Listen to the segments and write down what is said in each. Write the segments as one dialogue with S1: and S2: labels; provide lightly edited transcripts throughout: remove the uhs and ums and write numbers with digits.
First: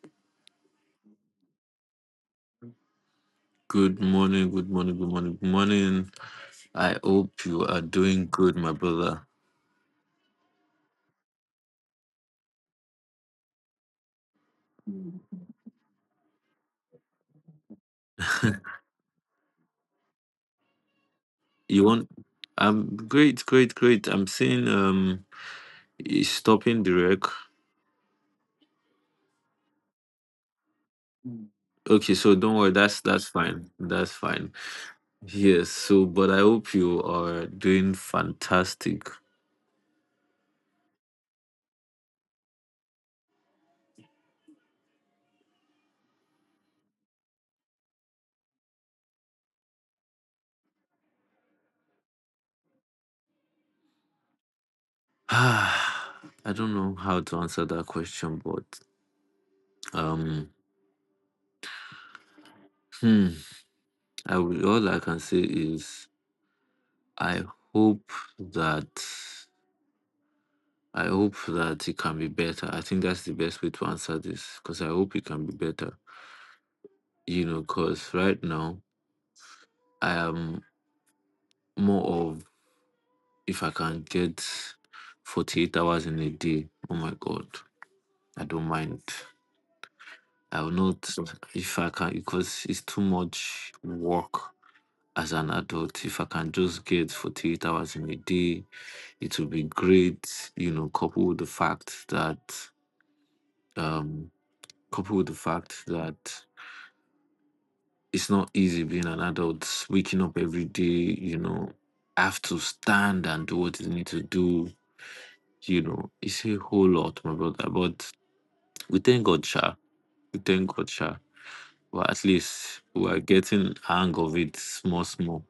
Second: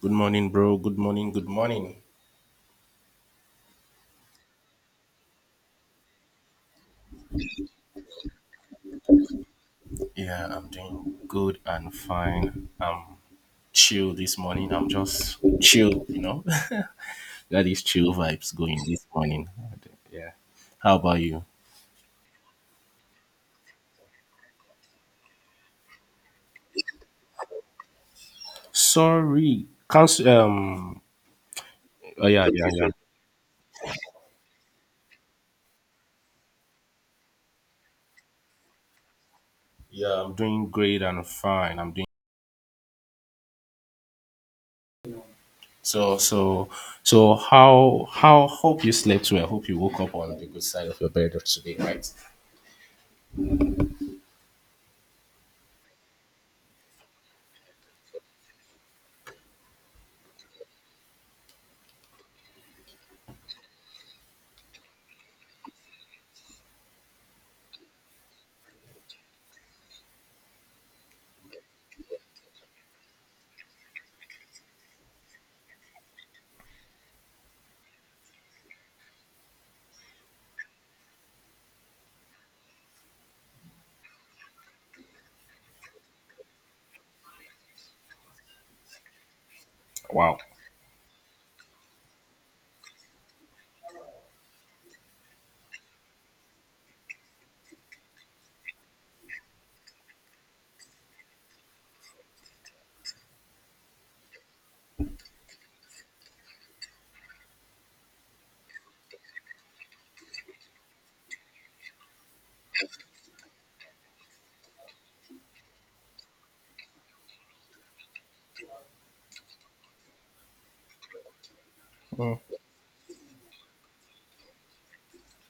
S1: Good morning, bro. Good morning. Good morning.
S2: Good morning, good morning, good morning, good morning. I hope you are doing good, my brother.
S1: Yeah, I'm doing good and fine. I'm chill this morning. I'm just chill, you know. Got these chill vibes going this morning. Yeah. How about you?
S2: You want I'm great, great, great. I'm seeing is stopping the wreck.
S1: Sorry. Cancel.
S2: Okay,
S1: Oh
S2: so
S1: yeah,
S2: don't
S1: yeah,
S2: worry,
S1: yeah.
S2: that's fine. That's fine. Yes, so but I hope you are doing fantastic.
S1: Yeah, I'm doing great and fine. I'm doing so so so. How? Hope you slept well. Hope you woke up on the good side of your bed today, right?
S2: I don't know how to answer that question, but um hmm, I will, all I can say is I hope that hope that it can be better. I think that's the best way to answer this because I hope it can be better. You know, because right now I am more of, if I can get 48 hours in a day, oh my God, I don't mind.
S1: Wow.
S2: I will not, if I can, because it's too much work as an adult. If I can just get 48 hours in a day, it will be great, you know, coupled with the um, fact that it's not easy being an adult, waking up every day, you know, have to stand and do what you need to do, you know, it's a whole lot, my brother. But we thank God, Sha. We thank God, Sha. Well, at
S1: Mm.
S2: least we're getting hang of it, small, small.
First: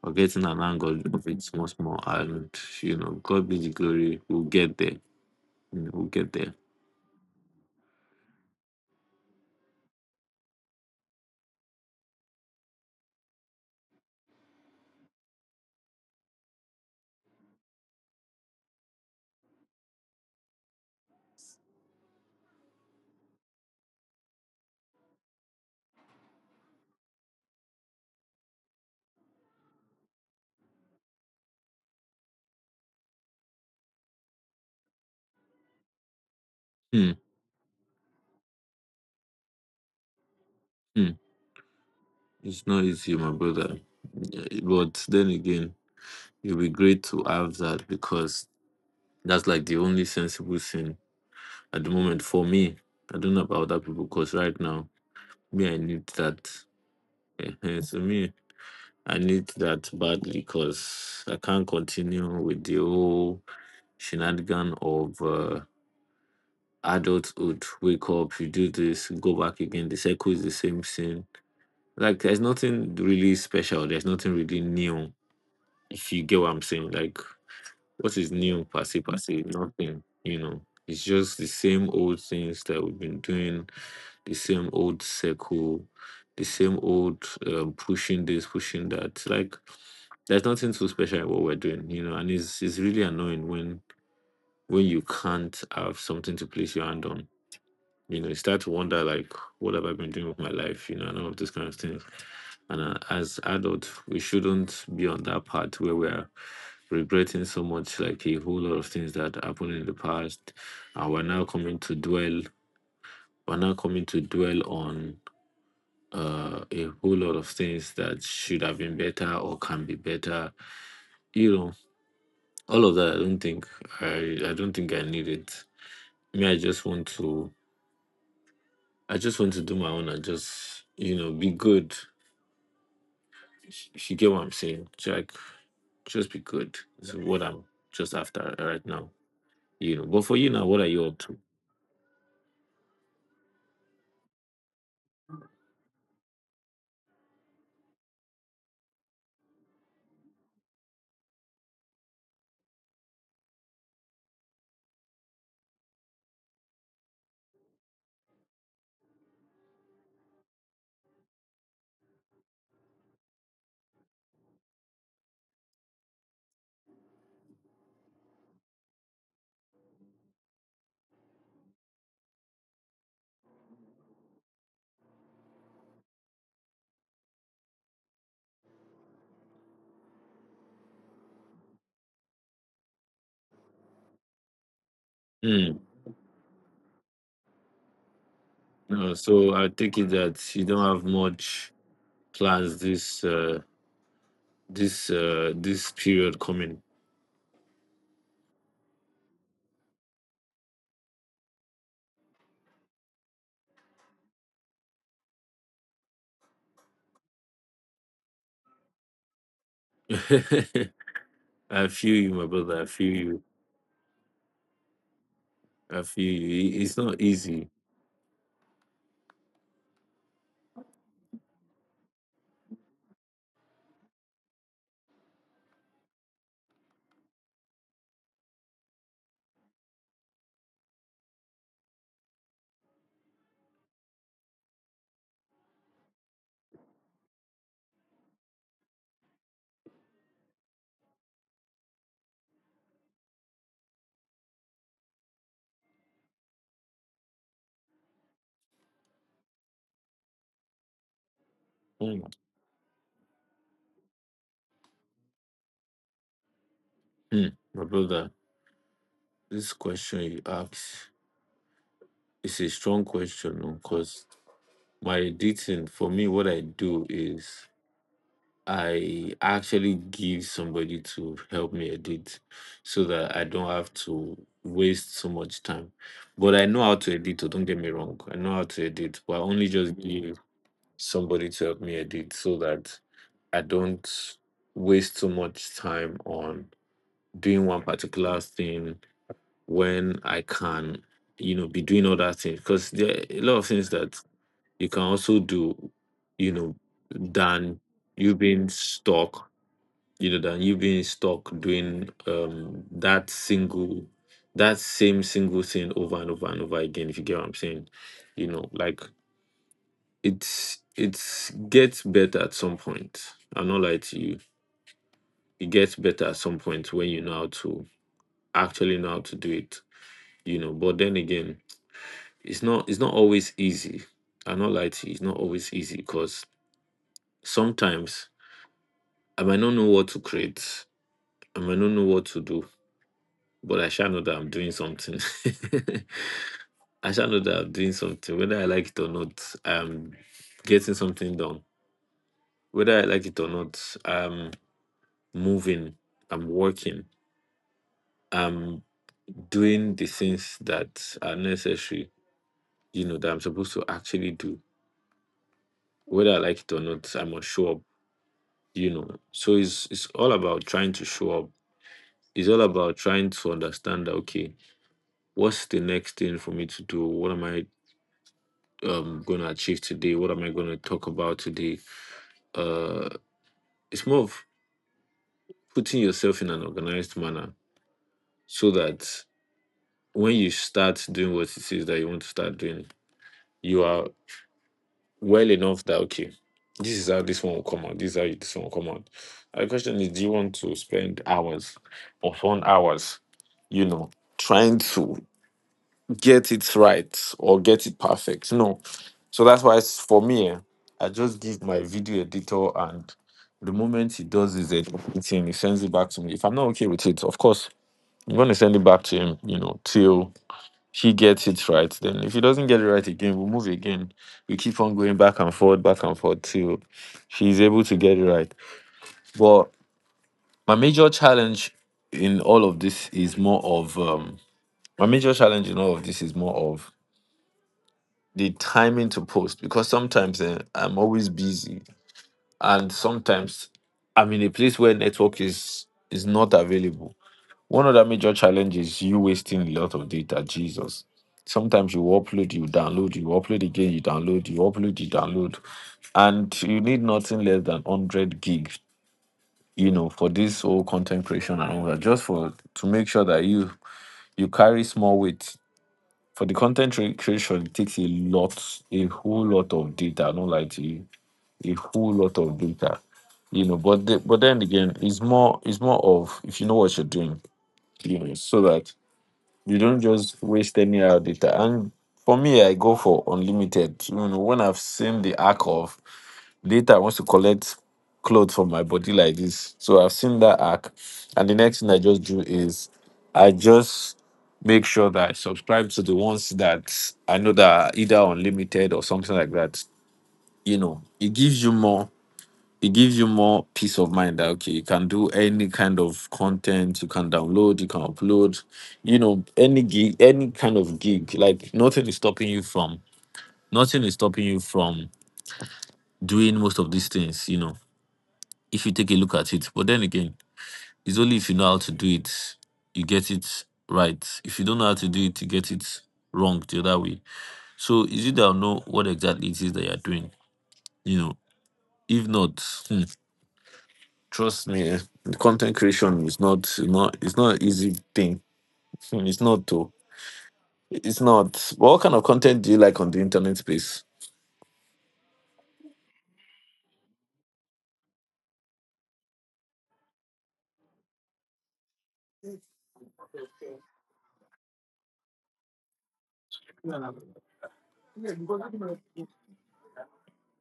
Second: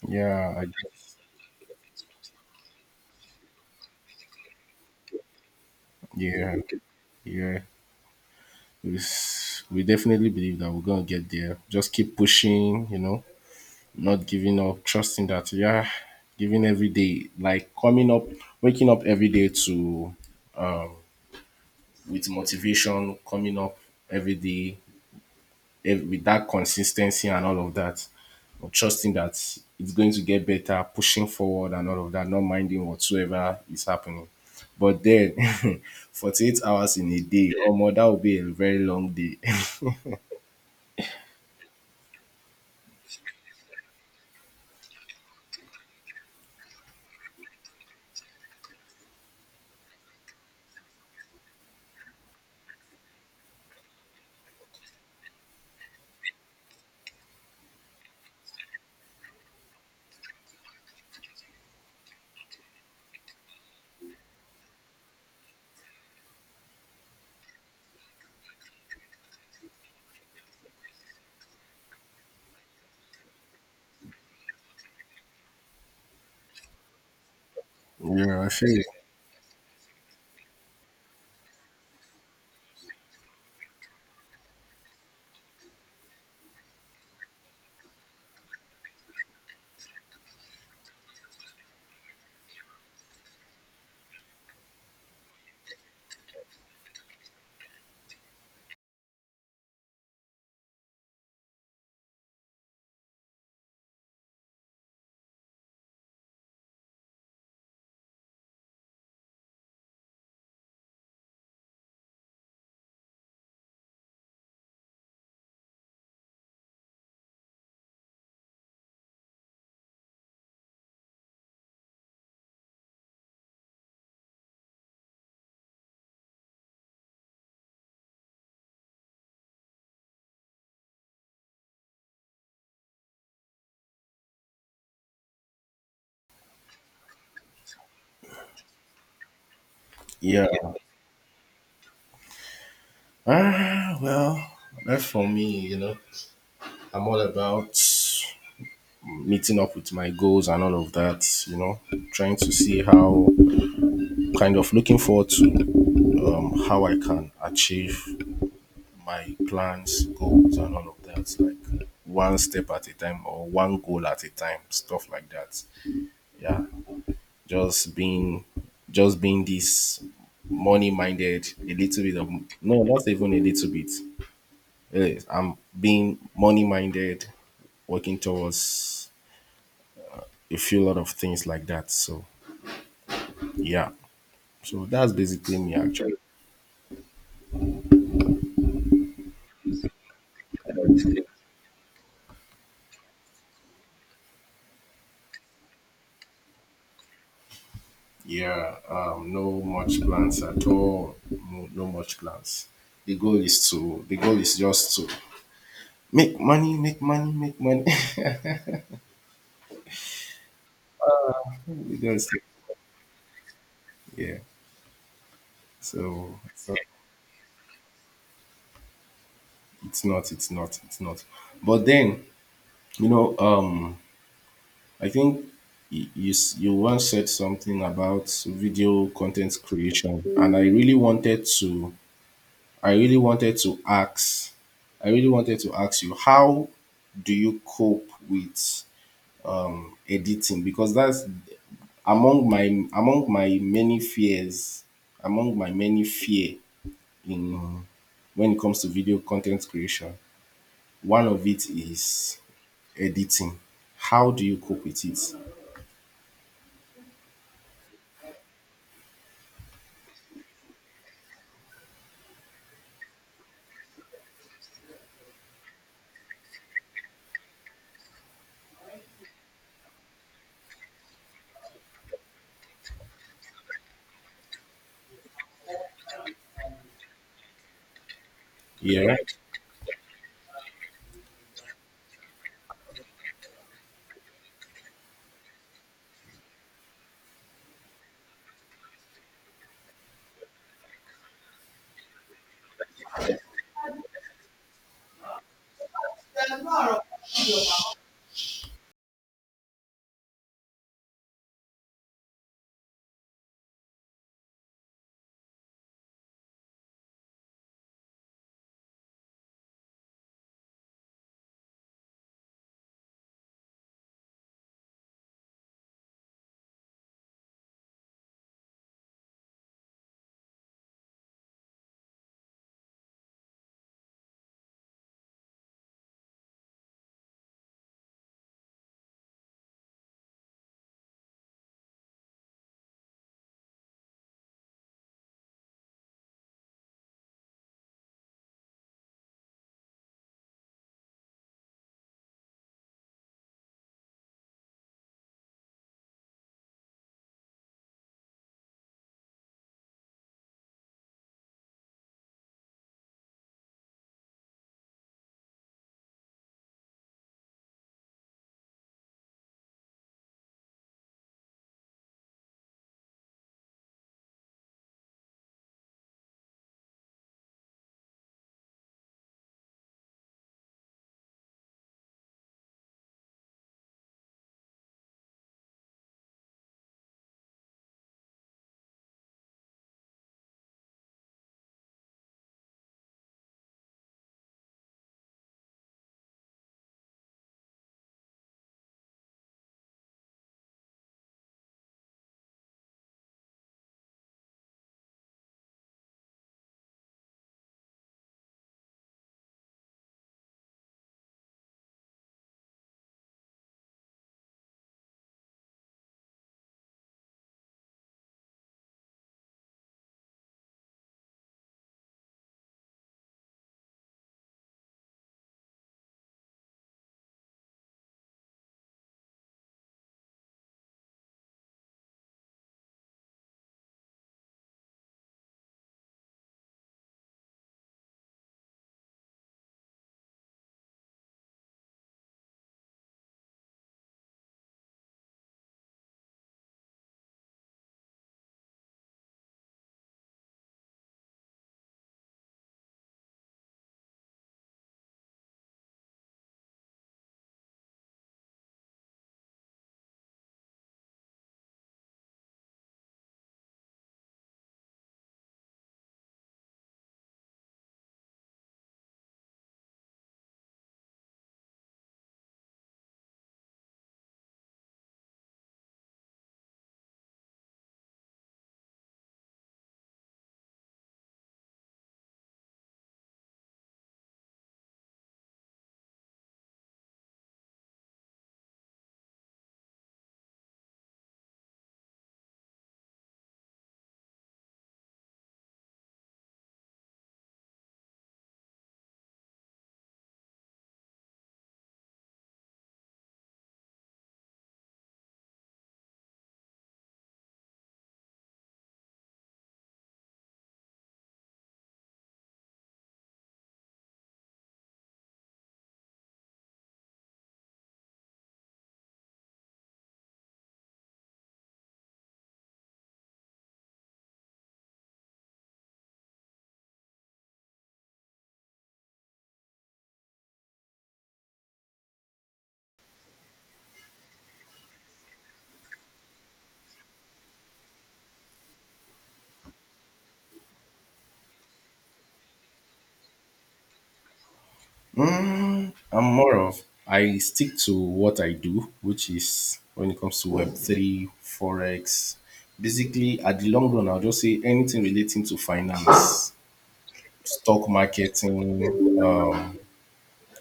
S2: We're getting
S1: Yeah.
S2: an
S1: I
S2: hang of it, small, small. And, you know, God be the glory, we'll get there. You know, we'll get there.
S1: Yeah. Yeah. We definitely believe that we're going to get there. Just keep pushing, you know, not giving up, trusting that, yeah, giving every day, like coming up, waking up every day to, with motivation, coming up every day with that consistency and all of that, or trusting that it's going to get better, pushing forward and all of that, not minding whatsoever is happening. But then, 48 hours in
S2: Hmm.
S1: a day, or more, that would be a very long day.
S2: Hmm. It's not easy, my brother. Yeah, but then again, it'll be great to have that because that's like the only sensible thing at the moment for me. I don't know about other people because right now, me, I need that. So me, I need that badly because I can't continue with the whole shenanigan of adulthood. Wake up, you do this, go back again. The cycle is the same thing. Like, there's nothing really special. There's nothing really new. If you get what I'm saying, like, what is
S1: Yeah, I
S2: new,
S1: feel
S2: per
S1: it.
S2: se, per se? Nothing, you know. It's just the same old things that we've been doing, the same old circle, the same old pushing this, pushing that. Like, there's nothing so special in what we're doing, you know. And it's really annoying when you can't have something to place your hand on, you know, you start to wonder like, what have I been doing with my life? You know, and all of these kind of things. And as adults, we shouldn't be on that part where we are regretting so much, like a whole lot of things that happened in the past, and we're now coming to dwell. We're now coming to dwell on a whole lot of things that should have been better or can be better. You know, all of that. I don't think I don't think I need it. Me, I just want to. I just want to do my own and just, you know, be good. If you get what I'm saying, like, just be good. This is what I'm just after right now. You know, but for
S1: Yeah.
S2: you now, what are you up to?
S1: Ah, well, that's for me, you know. I'm all about meeting up with my goals and all of that, you know, trying to see how, kind of looking forward to how I can achieve my plans, goals, and all of that, like one step at a time or one goal at a time, stuff like that. Yeah, just being just being this money minded, a little bit of, no, not even a little bit. Yes, I'm being money minded, working towards a few lot of things like that. So yeah, so that's basically me
S2: Mm.
S1: actually.
S2: No, so I take it that you don't have much plans this this period coming.
S1: Yeah, no much plans at all. No, no much plans. The goal is just to make money, make money, make money.
S2: I
S1: You don't.
S2: feel
S1: Because
S2: you, my brother. I feel you.
S1: yeah,
S2: I feel
S1: so
S2: you. It- it's not easy.
S1: it's not. But then you know, I think you once said something about video content creation, and I really wanted to I really wanted to ask I really wanted to ask you how do you cope with editing, because that's among my among my many fears among my many fear in, when it comes to video content creation. One of it
S2: Mm.
S1: is editing. How do you cope with it?
S2: Mm. My brother, this question you ask is a strong question because my dating, for me, what I do is I actually give somebody to help me edit so that I don't have to waste so much time. But I know how to edit, oh, don't get me wrong. I know how to
S1: Yeah.
S2: edit, but I only just give somebody to help me edit so that I don't waste so much time on doing one particular thing when I can, you know, be doing other things. Because there are a lot of things that you can also do, you know, than you being stuck you being stuck doing that same single thing over and over and over again, if you get what I'm saying. You know, like, it's gets better at some point. I'm not lie to you. It gets better at some point when you know how to actually know how to do it. You know, but then again, it's not always easy. I'm not lie to you, it's not always easy because sometimes I might not know what to create. I might not know what to do, but I shall know that I'm doing something. I shall know that I'm doing something, whether I like it or not. I'm getting something done, whether I like it or not. I'm moving. I'm working. I'm doing the things that are necessary. You know, that I'm supposed to actually do, whether I like it or not. I must show up. You know, so it's all about trying to show up. It's all about trying to understand that, okay, what's the next thing for me to do? What am I going to achieve today, what am I going to talk about today? uh it's more of putting yourself in an organized manner so that when you start doing what it is that you want to start doing, you are well enough that, okay, this is how this one will come out, this is how this one will come out. And the question is, do you want to spend hours or 1 hours, you know, trying to get it right or get it perfect? No. So that's why it's, for me, I just give my video editor, and the moment he does his editing, he sends it back to me. If I'm not okay with it, of course, I'm gonna send it back to him, you know, till he gets it right. Then if he doesn't get it right again, we'll move again. We keep on going back and forth till he's able to get it right. But my major challenge in all of this is more of my major challenge in all of this is more of the timing to post because sometimes, I'm always busy, and sometimes I'm in a place where network is not available. One of the major challenges is you wasting a lot of data, Jesus. Sometimes you upload, you download, you upload again, you download, you upload, you download. And you need nothing less than 100 gig, you know, for this whole content creation and all that, just for to make sure that you carry small weight for the content creation, it takes a lot, a whole lot of data. I don't lie to you, a whole lot of data. You know, but then again, it's more of if you know what you're doing, you know, so that you don't just waste any other data. And for me, I go for unlimited. You know, when I've seen the arc of later, I want to collect clothes from my body like this. So I've seen that arc. And the next thing I just do is I just make sure that I subscribe to the ones that I know that are either unlimited or something like that. You know, it gives you more. It gives you more peace of mind that, okay, you can do any kind of content, you can download, you can upload, you know, any gig, any kind of gig. Like, nothing is stopping you from, nothing is stopping you from doing most of these things, you know, if you take a look at it. But then again, it's only if you know how to do it, you get it right. If you don't know how to do it, you get it wrong the other way. So, is it that I know what exactly it is that you're doing? You know, if not, hmm, trust me, content creation is not an easy thing. Hmm. It's not though. It's not. What kind of content do you like on the internet space?
S1: I'm more of I stick to what I do, which is when it comes to Web3, forex. Basically, at the long run, I'll just say anything relating to finance, stock marketing, um,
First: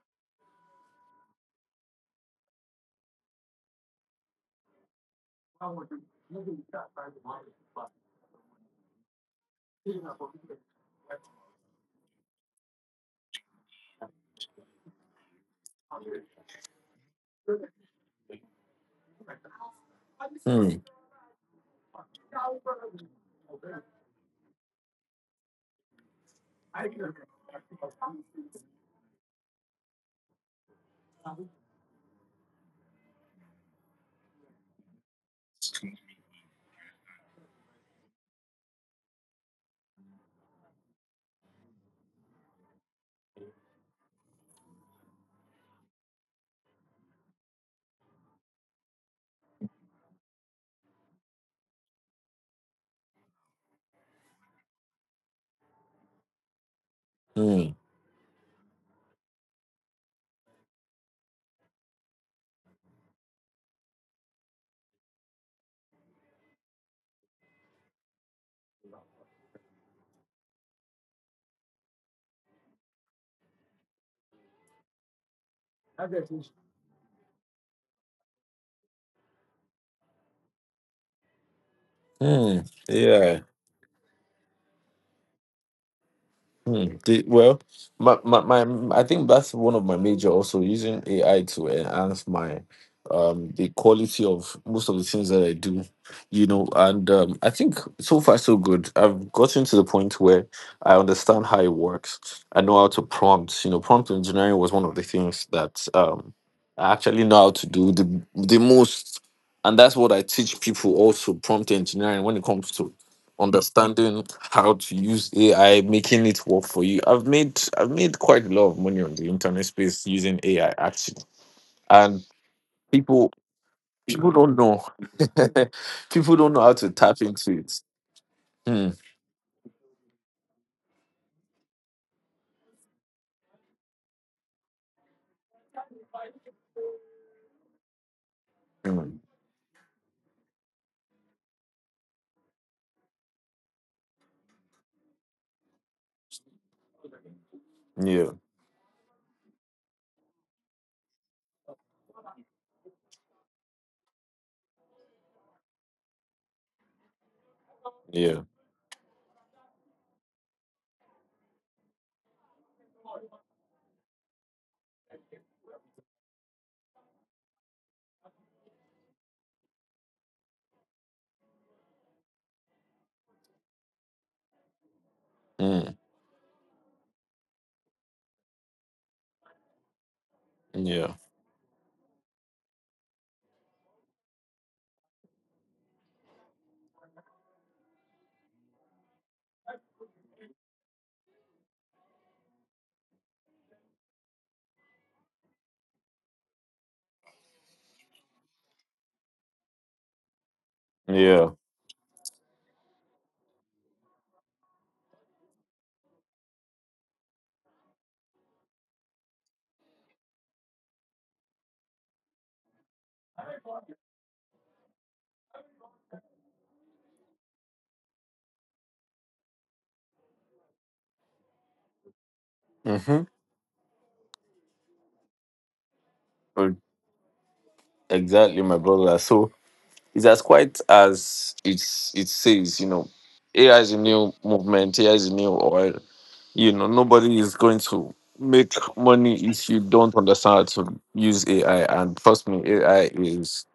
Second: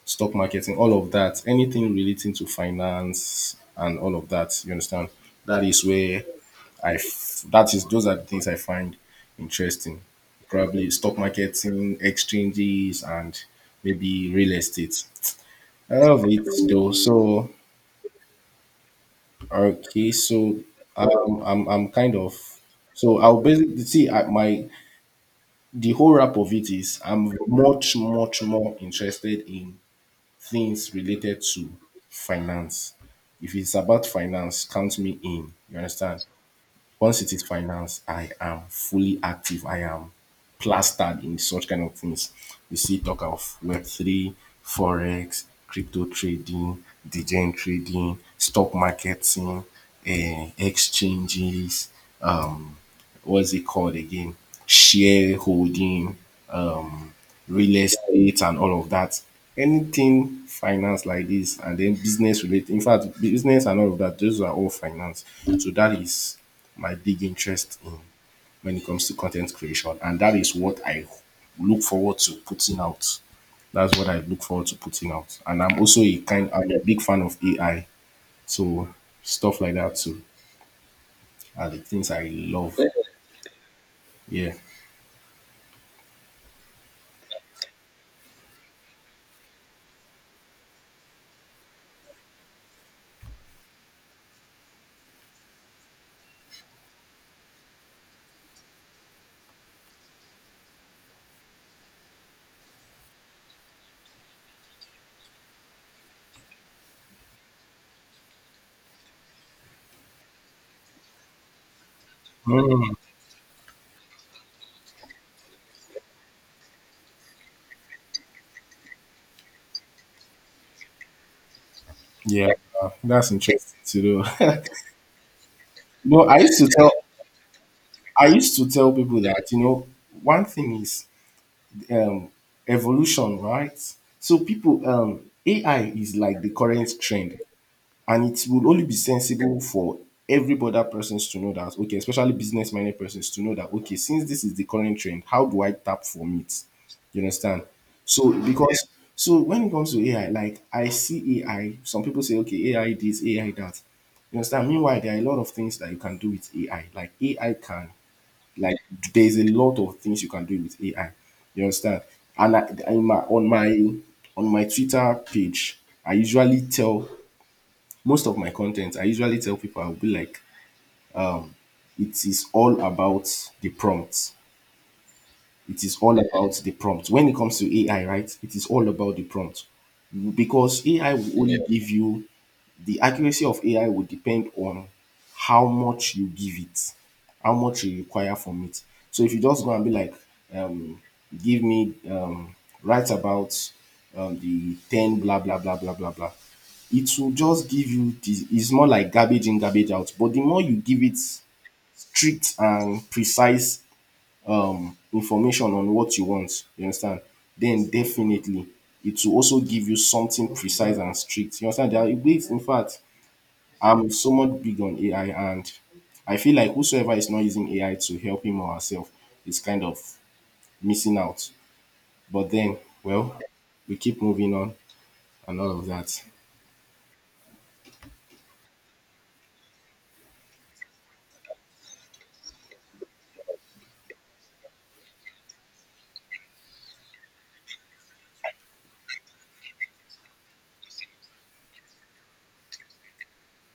S1: stock marketing, all of that. Anything relating to finance and all of that. You understand? That is where that is, those are the things I find interesting. Probably stock marketing, exchanges, and maybe real estate. I love it though. So okay, so
S2: Hmm.
S1: I'm kind of, so I'll basically see I, my the whole wrap of it is I'm much more interested in things related to finance. If it's about finance, count me in. You understand? Once it is finance, I am fully active. I am plastered in such kind of things. You see talk of Web3, Forex, crypto trading, degen trading, stock marketing, eh, exchanges, um, what's it called again? Shareholding, um,
S2: Hmm.
S1: real estate, and all of that. Anything finance like this, and then business related. In fact, business and all of that, those are all finance. So that is my big interest in, when it comes to content creation, and that is what I look forward to putting out. That's what I look forward to putting out, and I'm also a kind. I'm a big fan of AI, so stuff like that too are the things I
S2: Hmm.
S1: love.
S2: Yeah.
S1: Yeah.
S2: Hmm. Well, I think that's one of my major, also using AI to enhance my, the quality of most of the things that I do, you know. And I think so far so good. I've gotten to the point where I understand how it works. I know how to prompt. You know, prompt engineering was one of the things that I actually know how to do the most, and that's what I teach people also, prompt engineering, when it comes to understanding how to use AI, making it work for you. I've made quite a lot of money on the internet space using AI actually, and
S1: Yeah, that's
S2: people,
S1: interesting to
S2: people don't
S1: know.
S2: know
S1: No,
S2: people don't know how to tap into it.
S1: I used to
S2: Hmm.
S1: tell people that you know one thing is um, evolution, right? So people, AI is like the current trend. And it will only be
S2: Hmm.
S1: sensible for every other persons to know that, okay, especially business minded persons to know that, okay, since this is the current trend, how do I tap from it? You understand? So
S2: Yeah,
S1: because, so when it comes to AI, like I see AI, some people say, okay, AI this, AI that. You understand? Meanwhile, there are a lot of things that you can do with AI. Like AI can,
S2: yeah.
S1: like there's a lot of things you can do with AI. You understand? And on my Twitter page, I usually tell most of my content, I usually tell people, I'll be like, it is all about the prompt,
S2: Hmm.
S1: when it comes to AI, right? It is all about the prompt, because AI
S2: Yeah,
S1: will only give you the accuracy of AI will depend on how much you give it, how much you require from it. So if you just go and be like, um, give me, write about the 10 blah, blah, blah, blah, blah, blah, it will just give you, it's more like garbage in, garbage out. But the more you give it
S2: yeah.
S1: strict and precise information on what you want, you understand, then definitely it will also give you something precise and strict. You understand? There are ways, in fact, I'm somewhat big on AI, and I feel like whosoever is not using AI to help him or herself is kind of missing out. But then,
S2: Mm-hmm.
S1: well, we keep moving on and all of that.
S2: Exactly, my brother. So it's as quite as it's, it says, you know. AI is a new movement. AI is a new oil. You know, nobody is going to make money if you don't understand how to use AI. And trust me, AI is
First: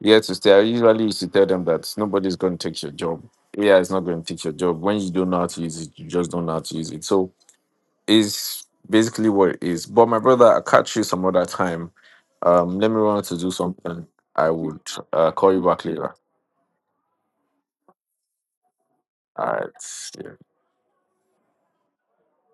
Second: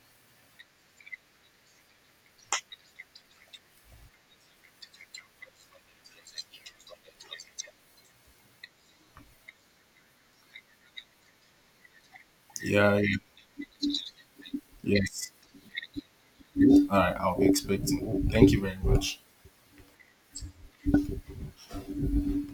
S2: here to stay. I usually used to tell them that nobody's going to take your job. AI is not going to take your job. When you don't know how to use it, you just don't know how to use it. So it's basically what it is. But my brother, I'll catch you some other time. Let me
S1: Yeah, yeah,
S2: run to do something. I would,
S1: yes.
S2: call you back later.
S1: All right, I'll be expecting. Thank you very much.
S2: All right. Yeah.